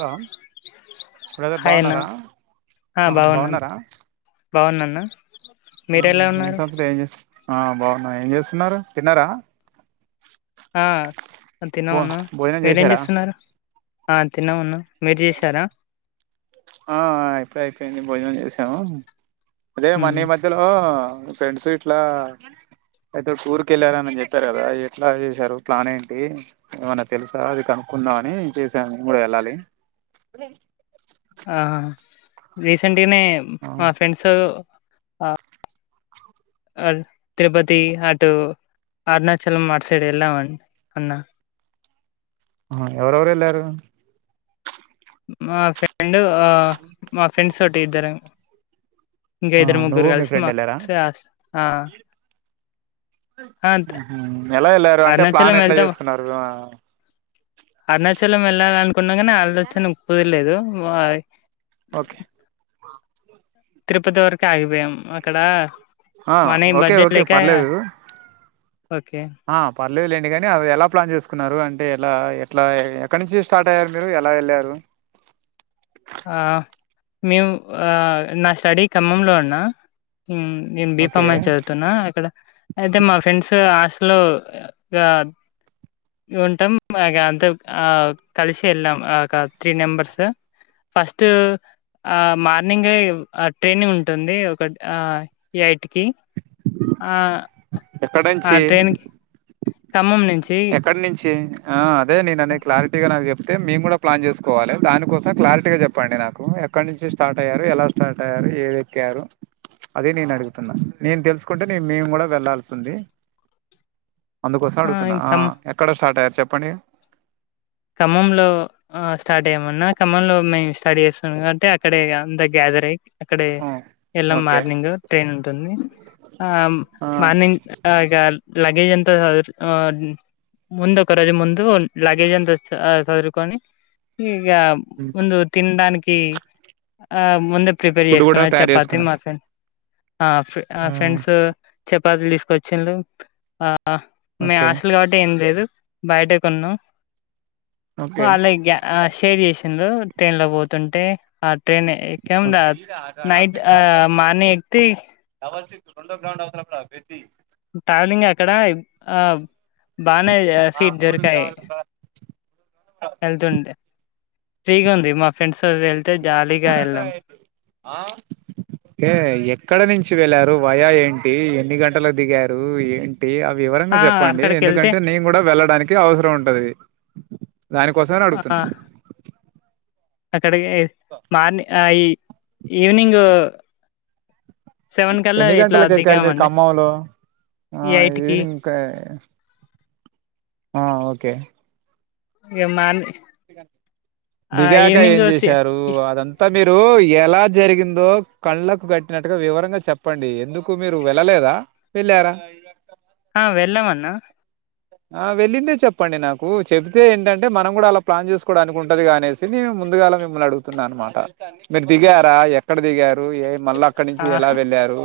Hello brother hi అన్న బాగున్నారా ఆ బాగున్నారా బాగున్నాన్న మీరెలా ఏం ఉన్నారు సంగతులు ఏం చేస్తున్నారు ఆ బాగున్నా ఏం చేస్తున్నారు తిన్నారా ఆ భో తిన్నమన్న భోజనం మీరేం చేశారా చేస్తున్నారు ఆ తిన్నమన్న మీరు చేశారా ఆ అయిపోయి అయిపోయింది భోజనం చేసాము అదే ఉమ్ మొన్న ఈ మధ్య లో ఫ్రెండ్స్ గిట్లా అయితే టూర్ కి వెళ్ళారాని చెప్పారు కదా ఎట్లా చేశారు ప్లాన్ ఏంటి ఏమన్నా తెలుసా అది కనుక్కుందామని చేసాను నేను కూడా వెళ్ళాలి ఆహా రీసెంట్ గానే ఆ మా ఫ్రెండ్స్ అది తిరుపతి అటు అరుణాచలం అటు సైడ్ వెళ్ళాం అన్ అన్న ఆ ఎవరెవరు వెళ్లారు మా ఫ్రెండ్ ఆ మా ఫ్రెండ్స్ తోటి ఇద్దరం ఇంకా ఆ ఇద్దరు ముగ్గురు నువ్వు మీ కలిసి ఫ్రెండ్ మా వెళ్ళారా హా ఉహు ఎలా వెళ్ళారు అంటే అరుణాచలం ప్లాన్ ఎట్లా వెళ్తాం చేసుకున్నారు అరుణాచలం వెళ్ళాలి అనుకున్నా కానీ ఆలోచన కుదరలేదు [unintelligible] ఓకే తిరుపతి వరకే ఆగిపోయాము అక్కడ ఆ మనీ ఓకే బడ్జెట్ ఓకే లేక పర్లేదు ఓకే ఆ పర్లేదు లెండి కానీ అది ఎలా ప్లాన్ చేసుకున్నారు అంటే ఎలా ఎట్లా ఎక్కడి నుంచి స్టార్ట్ అయ్యారు మీరు ఎలా వెళ్ళారు ఆ మేము ఆ నా స్టడీ ఖమ్మంలో అన్న హ్మ్ నేను బి ఓకే కాం చదువుతున్నా అక్కడ అయితే మా ఫ్రెండ్స్ హాస్టల్ ఇగ ఉంటాం అంత ఆ కలిసి వెళ్ళాం ఆ ఒక త్రీ నెంబర్స్ ఫస్ట్ ఆ మార్నింగ్ ఆ ట్రైని ఉంటుంది ఒక ఆ ఐట్కి ఆ ఎక్కడ ఆ నుంచి ట్రైన్కి ఖమ్మం నుంచి ఎక్కడి నుంచి ఆ అదే నేను అనే క్లారిటీగా నాకు చెప్ప అయితే మేము కూడా ప్లాన్ చేసుకోవాలే దానికోసం క్లారిటీగా చెప్పండి నాకు ఎక్కడ నుంచి స్టార్ట్ అయ్యారు ఎలా స్టార్ట్ అయ్యారు ఏది ఎక్కారు అదే నేను అడుగుతున్నా నేను తెలుసుకుంటే నేను మేము కూడా వెళ్లాల్సి ఉంది అందుకోసం అడుగుతున్నా ఆ ఎక్కడ స్టార్ట్ అయ్యారు చెప్పండి ఖమ్మం లో స్టార్ట్ అయ్యాము అన్నా ఖమ్మంలో మేము స్టడీ చేస్తున్నాంటే అక్కడే ఇగ అంత గ్యాతరై అక్కడే ఆ ఇళ్ల ఓకే మార్నింగ్ ట్రైన్ ఉంటుంది ఆ ఆ మార్నింగ్ ఇగా లగేజ్ అంత చదురు ఉ ముందు ఒక రోజు ముందు లగేజ్ అంత చ చదుర్కొని ఇగ ముందు తినడానికి ఆ ముందే ప్రిపేర్ ఫుడ్ కూడా చేసుకున్నా తయారు చపాతి చేసుకున్నారు మా ఫ్రెండ్ ఆ ఆ ఫ్రెండ్స్ చపాతీలు తీసుకొచ్చిలు ఆ మే ఓకే హాస్టల్ కాబట్టి ఏం లేదు బయటె కొన్నాం ఓకే వాళ్ళే ఈగ షేర్ చేసిండ్రు ట్రైన్ లో పోతుంటే ఆ ట్రైన్ ఎక్కాం ఓకే దా నైట్ మార్నింగ్ ఎక్తె డబుల్ సిక్స్ రెండో గ్రౌండ్ అవుతల పెద్ది ట్రావెలింగ్ అక్కడ ఆ బానే సీట్ దొరికాయి వెల్తుంటే ఫ్రీగా ఉంది మా ఫ్రెండ్స్ వెల్ తే జాలి కరెంట్ ఆయే ఆ ఏ ఎక్కడ నుంచి వెళ్లారు వయా ఏంటి ఎన్ని గంటలకు దిగారు ఏంటి టి ఆ వివరంగా ఆ చెప్పండి అక్కడికి వెళ్తే ఎందుకంటే నేను కూడా వెళ్ళడానికి అవసరం ఉంటది దానికోసమే నే ఆ అడుగుతున్నా అక్కడికి మార్నింగ్ ఈ ఈవినింగ్ సెవెన్ కల్లా ఎన్ని ఇట్లా గంటలకి ఎక్కారు మీరు దిగామండి ఖమ్మంలో ఆ ఎయిట్ కి ఈవినింగ్ కే హా ఒకే ఇగ మార్ దిగాక ఏం సి చేశారు అదంతా మీరు ఎలా జరిగిందో కళ్లకు కట్టినట్టుగా వివరంగా చెప చెప్పండి ఎందుకు మీరు వెళ్ళలేదా వెళ్ళారా ఆ వెళ్ళామన్న ఆ వెళ్ళిందే చెప్పండి నాకు చెబితే ఏంటంటే మనం కూడా అలా ప్లాన్ చేసుకోవడనికి కుంటదిగ అనేసి నే ముందుగాల మిమ్మల్ని అడుగుతున్నా అనమాట మీరు దిగారా ఎ ఎక్కడ దిగారు? ఏ మళ్ళా అక్కడి నుంచి ఆ ఎలా వెళ్ళారు?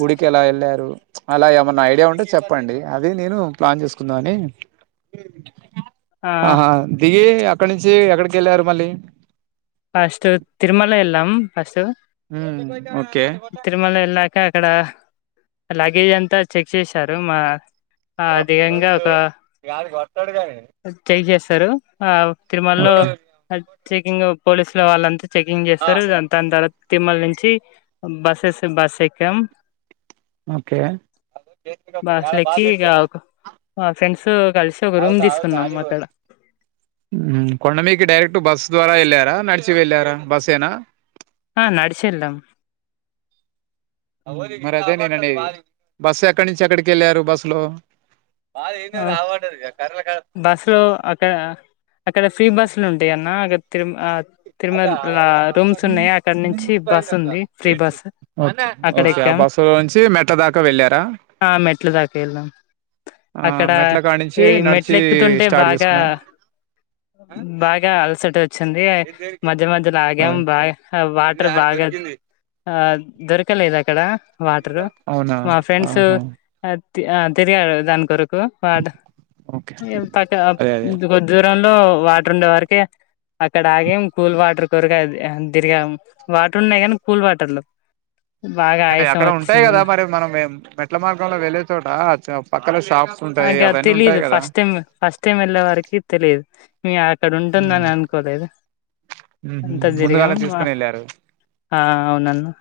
గుడికి ఎలా ఎళ్ళారు, అలా ఏమన్నా ఐడియా ఉంటే చెప్పండి. అది నేను ప్లాన్ చేసు కుందామని ఆ ఆహా దిగి అక్కడ నుంచి ఎక్కడికెళ్ళారు మళ్ళీ? ఫస్ట్ తిరుమల ఎళ్ళాం ఫస్ట్. హ్ ఓకే. తిరుమల ఎళ్ళాక అక్కడ లగేజ్ అంతా చెక్ చేశారు, మా పొర అధికంగా రెండు ఒక కాది కొస్తాడు కానీ చెక్ చేస్తరు, ఆ తిరుమలలో ఓకే చెకింగ్ పోలీసులు వాళ్ళంతా చెకింగ్ చేస్తరు దాని తర్వాత తిరుమల నుంచి బస్సేస్ బస్ ఎక్కాం. ఓకే. బస్ ఎక్కి ఇక మా ఫ్రెండ్స్ కలిసి ఒక రూమ్ తీసుకున్నాం అక్కడ. కొండ మీదకి డైరెక్ట్ బస్ ద్వారా ఎళ్ళారా, నడిచి వెళ్ళారా, బస్సేనా. ఆ నడిచెల్లాం. మరి అదే నేను అనేది. బస్సు ఎక్కడి నుంచి ఎక్కడికి ఎళ్ళారు బస్సులో. మా ఆవవాడ కర క బస్సులో అక్కడ అక్కడ ఫ్రీ బస్సులు ఉంటయి అన్న అక్కడ తిరుమ ఆ తిరుమలలా రూమ్స్ ఉన్నయి. అక్కడ నుంచి బస్ ఉంది, ఫ్రీ బస్. అక్కడ ఓకే ఆ ఎక్కాం, బస్సు లో నుంచి మెట్ల దాకా వెళ్ళారా ఆ మెట్ల దాకా ఎళ్ళాం. ఆ అక్కడ మెట్ల కాడి నుంచి ఈ మెట్లు నడిచి ఎక్కుతుంటే స్టార్ట్ బాగా చేసుకున్నా బాగా అల్సటా వ చ్చంది, మధ్య మధ్యలా ఆగాం బాగా వాటర్ బాగా ఆ దొరకలేదు అక్కడ వాటరు. అవునా మా ఫ్రెండ్స్ ఆహా ఆ తి తిరిగాడు దాని కొరకు వాడు ఓకే ఇంతక అదే అదే ముందు కొద్ది దూరంలో వాటర్ ఉండే వరికే అక్కడ ఆగం కూల్ వాటర్ కొరకు అది తిరిగాం. వాటర్ ఉన్నయి కానీ కూల్ వాటర్ లేవు. ఏలే అక్కడ ఉంటయి కదా మరి మనం మేం మెట్ల మార్గంలో వెళ్ళే చోటా పక్కల షాప్స్. ఉంటాయి అగా అవన్నీ ఉంటాయి తెలీదు కదా ఫస్ట్ టైమ్ గా. ఫస్ట్ టైం వెళ్ళే వారికి తెలియదు. మీ అక్కడ ఉంటుందని అనుకోలేదు. అంతా తిరిగాం ముందుగాల తీసుకుని వెళ్ళారు ఆ అవునన్నా.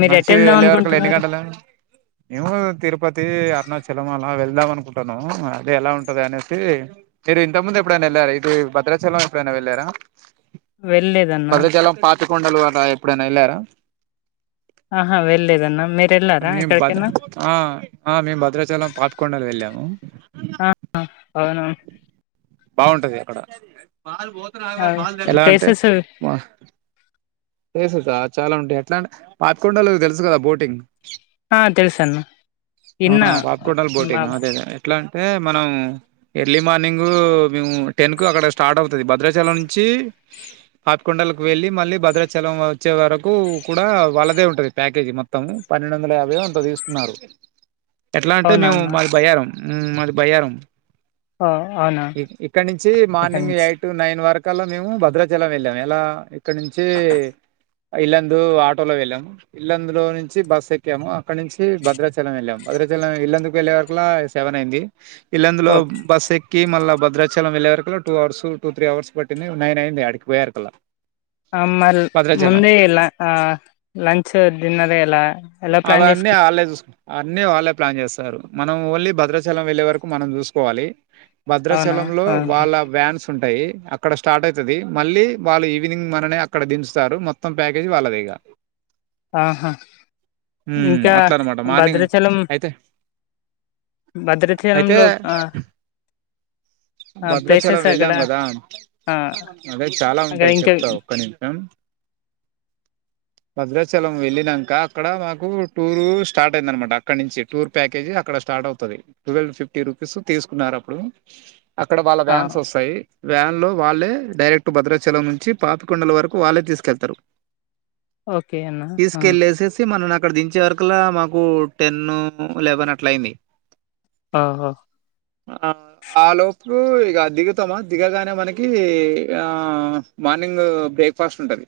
మీరు ఎటు నడిచి వెళ్దాం వెళ్ళే వరకల్లా ఎన్ని అనుకుంటున్నారు గంటలు అయి మేము తిరుపతి, అరుణాచలం అలా వెళ్దాం అనుకుంటున్నాము. అది ఎలా ఉంటది అనేసి మీరు ఇంతక ముందు ఎప్పుడైనా ఎళ్ళారా, ఇటు భద్రాచలం ఎప్పుడైనా వెళ్ళారా. వెళ్ళలేదన్నా భద్రాచలం, పాపికొండలు అలా ఎప్పుడైనా ఎళ్ళారా. ఆహా వెళ్ళేలేదన్నా మీర్ మేం భద్ర ఆ ఆ మేము భద్రాచలం పాపికొండలు వెళ్ళాము. ఆ అవునవును. బావుంటది అక్కడ ఆ, ఎలా అంటే ప్లేసెస్ మా ప్లేస్ సా చాలా ఉంటయి ఎట్లా అంటే పాపికొండలు తెలుసు కదా బోటింగ్. ఆ తెలుసు అన్న ఆ ఇన్నా పాపికోండలు మా బోటింగ్ అదే అదే ఎట్లా అంటే మనం ఎర్లీ మార్నింగ్ మేము టెన్ కు అక్కడ స్టార్ట్ అవుతది భద్రాచలం నుంచి పాపికొండలకు వెళ్ళి మళ్ళీ భద్రా చలం వచ్చే వరకు కూడా వాల్లదే ఉంటది ప్యాకేజీ మొత్తం. పన్నెండు వందల యాభైయో ఎంతో తీసుకున్నారు. ఎట్లా అంటే అవునా మేము అన్న మాది భయ్యారం, మాది భయ్యారం. ఓ, అవునా ఇ ఇక్కడ నుంచి అక్కడి మార్నింగ్ నుంచి ఎయిట్ కరెక్ట్ నైన్ వరకల్లా మేము భద్రాచలం వెళ్ళాము ఎలా ఇక్కడ నుంచి ఇల్లందు ఆటోలో వెేళ్ళం ఇల్లందులో నుంచి బస్సు ఎక్కాము అక్కడ నుంచి భద్రాచలం వెళ్ళాము భద్రాచలం ఇల్లందుకు వెళ్ళే లోపల సెవెన్ అయింది ఇల్లందులో ఓకే బస్ ఎ కి మళ్ళా భద్రాచలం వెళ్ళవారు కల్లా two hours two three hours పట్టింది నైన్ అయింది అడికి పోయారు కల్లా ఆ మల్ల ముందే ఇలా ఆ లంచ్ డిన్నర్ ఇలా అవన్నీ ఆలే చూసుకు అన్ని వాళ్ళే ప్లాన్ చేస్తారు మనం ఓన్లీ భద్రాచలం వెళ్ళే వరకు మనం చూసుకోవాలి అవునా భద్రాచలం లో ఆహా వాళ్ళ వ్యాన్స్ ఉంటాయి అక్కడ స్టార్ట్ అవుతుది మళ్ళీ వాళ్ళు ఈవినింగ్ మననే అక్కడ దించుతారు మొత్తం ప్యాకేజీ వాళ్ళది ఇగా ఆహా ఉమ్ ఇంకా అట్లా అనమాట మార్నింగ్ భద్రాచలం అయితే అయితే భద్రాచలంలో ఆ భద్రాచలం ప్లేసెస్ అక్కడ వెళ్ళాం కదా ఆ అదే చాలా అక్కడ ఉంటాయి ఇంకా చెప్తా ఒక్క నిమిషం భద్రాచలం వెళ్ళినాక అక్కడ మాకు టూర్ స్టార్ట్ అయింద అనమాట అక్కడ నుంచి టూర్ ప్యాకేజీ అక్కడ స్టార్ట్ అవుతది టువల్ ఫిఫ్టీ రూపీస్ తీసుకున్నారు అప్పుడు అక్కడ వాళ్ళ ఆ వ్యాన్స్ వస్తాయి వ్యాన్లో వాళ్ళే డైరెక్ట్ భద్రాచలం నుంచి పాపికొండల వరకు వాళ్ళే తీసుకువెళ్తారు ఓకే అన్న ఆ తీసుకెళ్ళేసేసి అయితే మనల్ని అ క్కడ దించే వరకులా మాకు టెన్ ఎలెవెన్ అట్లా అయింది ఆహా ఆ ఆ లోపలు ఇక దిగుతామా దిగగానే మనకి ఆ మార్నింగ్ బ్రేక్ఫాస్ట్ ఉంటుంది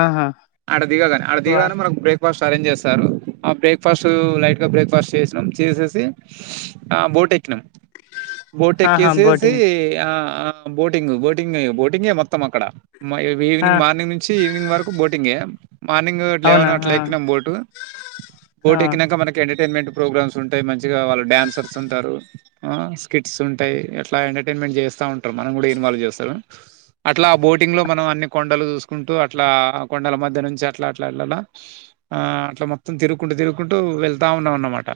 ఆహా అడదిగాగాని వా అడదిగాని మనకు బ్రేక్ బ్రేక్ఫాస్ట్ అరేంజ్ చేస్తారు ఆ బ్రేక్ఫాస్ట్ లైట్ గా బ్రేక్ఫాస్ట్ చేసినాం చేసేసి ఆ బోట్ఎక్కినామ్ బోట్ ఆహా ఎక్కేసేసి బోటింగ్ ఆ ఆ బోటింగ్ బోటింగ్ బోటింగే మొత్తం అక్కడ మ ఆ ఈవినింగ్ మార్నింగ్ నుంచి ఈవినింగ్ వరకు బోటింగే మార్నింగ్ అవునా లెవెన్ ఆ అట్ల ఎక్కినాం బోటు ఆ బోటు ఎక్కిక మనకి ఎంటర్టైన్మెంట్ ప్రోగ్రామ్స్ ఉంటాయి మంచిగా వాళ్ళు డడాన్సర్స్ ఉంటారు ఆ స్కిట్స్ ఉంటాయి అట్లా ఎంటర్టైన్మెంట్ చేస్తా ఉంటారు మనం కూడా ఇన్వాల్వ్ చేస్తారు అట్లా బోటింగ్ లో మనం అన్ని కొండలు చూసుకుంటూ అట్లా కొండల మధ్య నుంచి అట్లా అట్లా ఆలాల ఆ అట్లా మొత్తం తిరుగుకుంటూ తిరుగుకుంటూ వెళ్తా ఉన్నాం అన్నమాట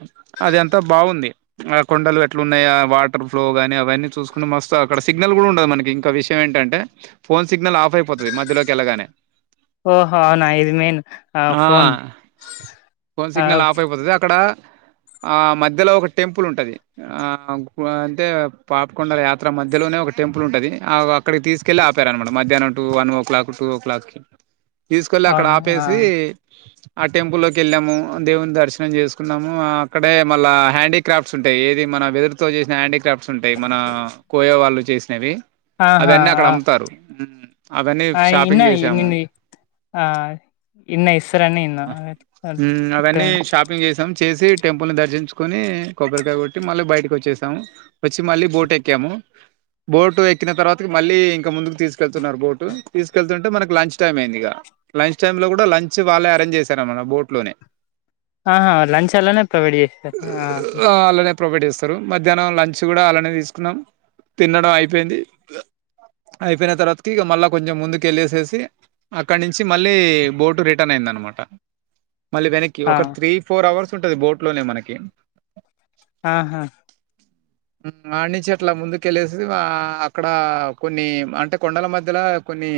అది అంతా బాగుంది ఆ కొండలు ఇట్లు ఉన్నాయా వాటర్ ఫ్లో కాని అవన్నీ చూసుకోని మస్తు అక్కడ సిగ్నల్ కూడా ఉండదు మనకి ఇంకా విషయం ఏంటంటే ఫోన్ సిగ్నల్ ఆఫ్ అయిపోతుంది మధ్యలోకి వెళ్ళగానే ఓహో నయిది మెయిన్ ఆ ఫోన్ ఫోన్ ఆ సిగ్నల్ ఆఫ్ ఫ్ అయిపోతుంది అక్కడ ఆ మధ్యలో ఒక టెంపుల్ ఉంటది ఆ అదే పాపకొండల యాత్ర మధ్యలోనే ఒక టెంపుల్ ఉంటది ఆ వాక్ అక్కడి తీసుకెళ్లి ఆపారనమాట మధ్యాహ్నం two one o'clock two o'clock తీసుకెళ్లి అక్కడ అవునా ఆ ఆపేసి ఆ టెంపుల్ లోకి వెళ్ళాము దేవుని దర్శనం చేసుకున్నాము అక్కడే మళ్ళా హ్యాండీక్రాఫ్ట్స్ ఉంటాయి ఏది మన వెదురుతో చేసిన హ్యాండీక్రాఫ్ట్స్ ఉంటాయి మన కోయ వాళ్ళు చేసినవి ఆహా అవన్నీ అక్కడ అమ్ముతారు అవన్నీ ఆ ఇన్న షాపింగ్ చేసాము నిన్ను ఆ ఇన్న ఇస్సారనే ఇన్న మ్మ్ అవన్నీ షాపింగ్ చేసాం చేసి టెంపుల్ ని దర్శించుకుని కొబ్బరికాయ కొట్ టి మళ్ళీ బయటికోచ్చేసాం వచ్చి మళ్ళీ బోట్ ఎక్కాము బోటు ఎక్కిన తర్వాత మళ్ళీ ఇంకా ముందుకు తీసుకెళ్తున్నారు బోటు తీసుకెళ్తుంటే మనకు లంచ్ టైమ్ అయింది ఇగా లంచ్ టైమ్ లో కూడా లంచ్ వాళ్ళే అరేంజ్ చేశారనమాట బోట్ లోనే ఆహా లంచ్ అల్లనే ప్రొవైడ్ చేస్ రా ఆ అలానే ప్రొవైడ్ చేస్తారు మధ్యాహ్నం లంచ్ కూడా అలానే తీసుకున్నాం తినడం అయిపోయింది అయిపోయిన తర్వాతకి ఇగ మళ్ళా కొంచం ముందుకెళ్ళేసేసి అక్కడ నుంచి మళ్ళీ బోటు రిటర్న్ అయిందనమాట మళ్ళీ వెనీక్ కీ ఆ! ఒక త్రీ ఫోర్ అవర్స్ ఉంటది బోట్ లోనే మనకి ఆహా అడ్ నుంచి అట్లా ముందుకెళ్ళేసి అక్కడ కొన్ని అంటే కొండల మధ్యల కొన్ని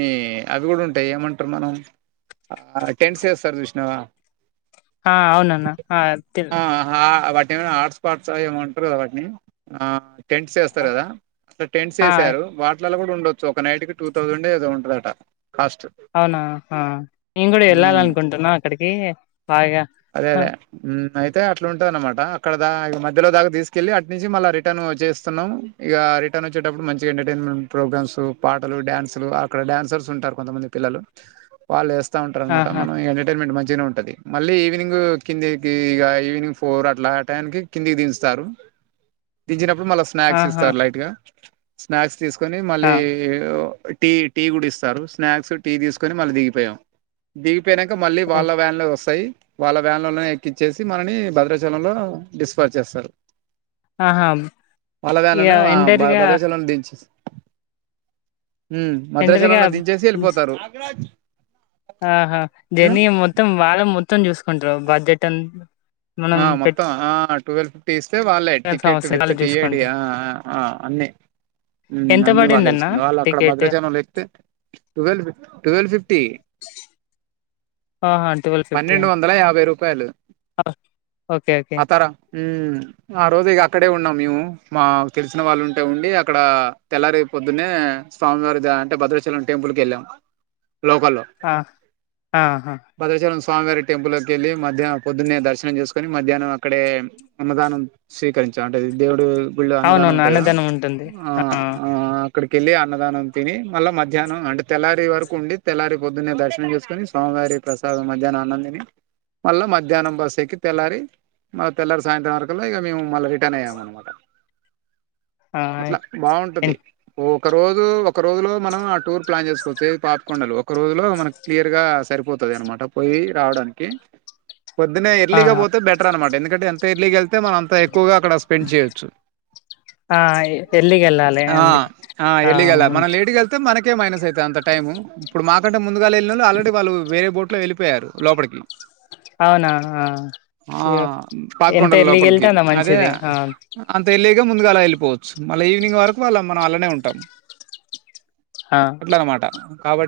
అవి కూడా ఉంటాయి ఏమంటారు మన ఆ టెంట్స్ ఎస్తారు చూసినవా ఆ అవునన్న తెల్ వాటి ఏమనా హాట్స్పాట్స్ ఆ ఏమో అంటారుగా వాటిని టెంట్స్ ఎస్ స్తారు కదా అక్కడ టెంట్స్ ఆ ఎసారు వాట్ లల్ల కూడా ఉండొచ్చు ఒక నైట్ కి టూ థౌసండ్ ఏదో ఉంటదట కాస్ట్ అవునా ఆ నేను కూడా హ్మ్. వెళ్ళాలనుకుంటున్నా అక్కడికి బాగా అదే ఆ! అదే అయితే అట్లా ఉంటందన్నమాట అక్కడ దా మధ్యలో దాకా తీసుకెళ్ళలి అటు నుంచి మళ్ళా రిటర్న్ చేస్తున్నాం ఇక రిటర్న్ వచ్చేటప్పుడు మంచిగా ఎంటర్టైన్మెంట్ ప్రోగ్రామ్స్ పాటలు డ్యాన్సులు అక్కడ డడాన్సర్స్ ఉంటారు కొంతమంది పిల్లలు వాళ్ళేస్తా ఉంటారనమాట ఆహా మనం ఎంటర్టైన్మెంట్ మంచిగానే ఉంటుది మళ్ళీ ఈవినింగ్ గ్ కిందికి ఇగా ఈవినింగ్ ఫోర్ అట్లా ఆ టాయానికి కిందికి దించుతాన్రూ దించినప్పుడు మళ్ళా స్నాక్స్ ఆహా ఇస్తారు లైట్ గా స్నాక్స్ తీసుకొని ఆ మళ్ళీ టీ టీ కూడా ఇస్తారు స్నాక్స్ టీ తీసుకోని మళ్ళీ దిగిపోయాం దిగిపోయినాక మళ్ళీ ఓ వాళ్ళ వ్యాన్లే వస్తాయి వాళ్ళ వ్యాన్ల ఎక్కించేసి మనల్ని భద్రాచలంలో డిస్పాజ చేస్తారు ఆహా వాళ్ళ ఇగ వన్లానే బ ఎండరిగా భద్రాచలంలో దించి ఉ భద్రాచలం ఎండరిగా లో దించేసి వెళ్ళిపోతారు ఆహా జర్నీ మొత్తం వాళ్ళే మొత్తం చూసుకుంటారు బడ్జెట్ అం ఆ మొత్తం హా టువేల్ తీస్తే వాళ్ళే పెట్టాల్సిన టికెట్ అవసరం విత్ వాళ్ళు టీఏడి చూసుకుంటారు ఆ అన్ని హు ఎంత అన్ని వాళ్ళే పడిందన్న చుసుకుంటే వాళ్ళు అక్కడ టికెట్ భద్రాచలం లెక్కితే టువేల్ ఫి ట్వెల్వ్ ఫిఫ్టీ ఆహా పన్నెండు వందల యాభై రూపాయలు ఆ ఆతర హ్మ్ ఆ రోజు ఇక అక్కడే ఉన్నాం మేము మా తెలిసిన వాళ్ళు ఉంటే ఉండి అక్కడ తెల్లారి పొద్దునే స్వామివారి అంటే భద్రాచలం టెంపుల్ కేళ్ళాం లోకల్లో ఆ ఆహా భద్రాచశలం స్వామివారి టెంపుల్ లో కెళ్ళి మధ్య పొద్దున్నే దర్శనం చేస్ కని మధ్యాహ్నం అక్కడే అన్నదానం స్వీకరించా అంటే దేవుడు గుళ్ళో అన్నదానం అవునవును అన్నదనం ఉంటుంది ఆ అక్కడికెళ్ళి అన్నదానం తిని మళ్ళా మధ్యాహ్నం అంటే తెల్లారి వరకు ఉండి తెల్లారి పొద్దున్నే దర్శనం చేసుకునిస్వామివారి ప్రసాదం మధ్యాహ్న అన్నంతిని మళ్ళా మధ్యాహ్నం బస్ ఎక్కి తెల్లారి మా తెల్లారి సాయంత్రం వరకల్లా ఇక మేము మళ్ళీ రిటర్న్ అయ్యాము అన్నమాట ఆ అట్లా బాగుంటది ఒక రోజు ఒక రోజులో మనం ఆ టూర్ ప్లాన్ చేసుకోవచ్చు ఏ పాపికొండలు ఒక రోజులో మనం క్లియర్ గా సరిపోతది అనమాట పోయి రావడానికి పొద్దునే ఆ ఎర్లీగా పోతే బెటర్ అనమాట ఎందుకంటే ఎంత ఎర్లీగా వెళ్తే మనం అంత ఎక్కువగా అక్కడ స్పెండ్ చేయొచ్చు ఆ ఎర్లీగ వెళ్ళాలి అందుక ఆ ము అ మనకే మైనస్ అయితే అంతై ఇప్పుడు మాకంటే ముందుగా వెళ్ళిన వాళ్ అలెడీ వాళు వేరేబోట్ లో వెళ్లిపోయారు లోపలికి అవునా ఆ అయ్యో! ఎంత పాపికొండలు ఎర్లీగా వెళ్తే లోపలికి అంత అదే మంచిది ఆ అంత ఎర్లీగా ముందుగా అలా వెళ్లిపోవచ్చు మళ్ళ ఈవినింగ్ వరకు వాళ్ళ మనం అలానే ఉంటాం ఆ అట్లా అన్నమాట కాబట్టి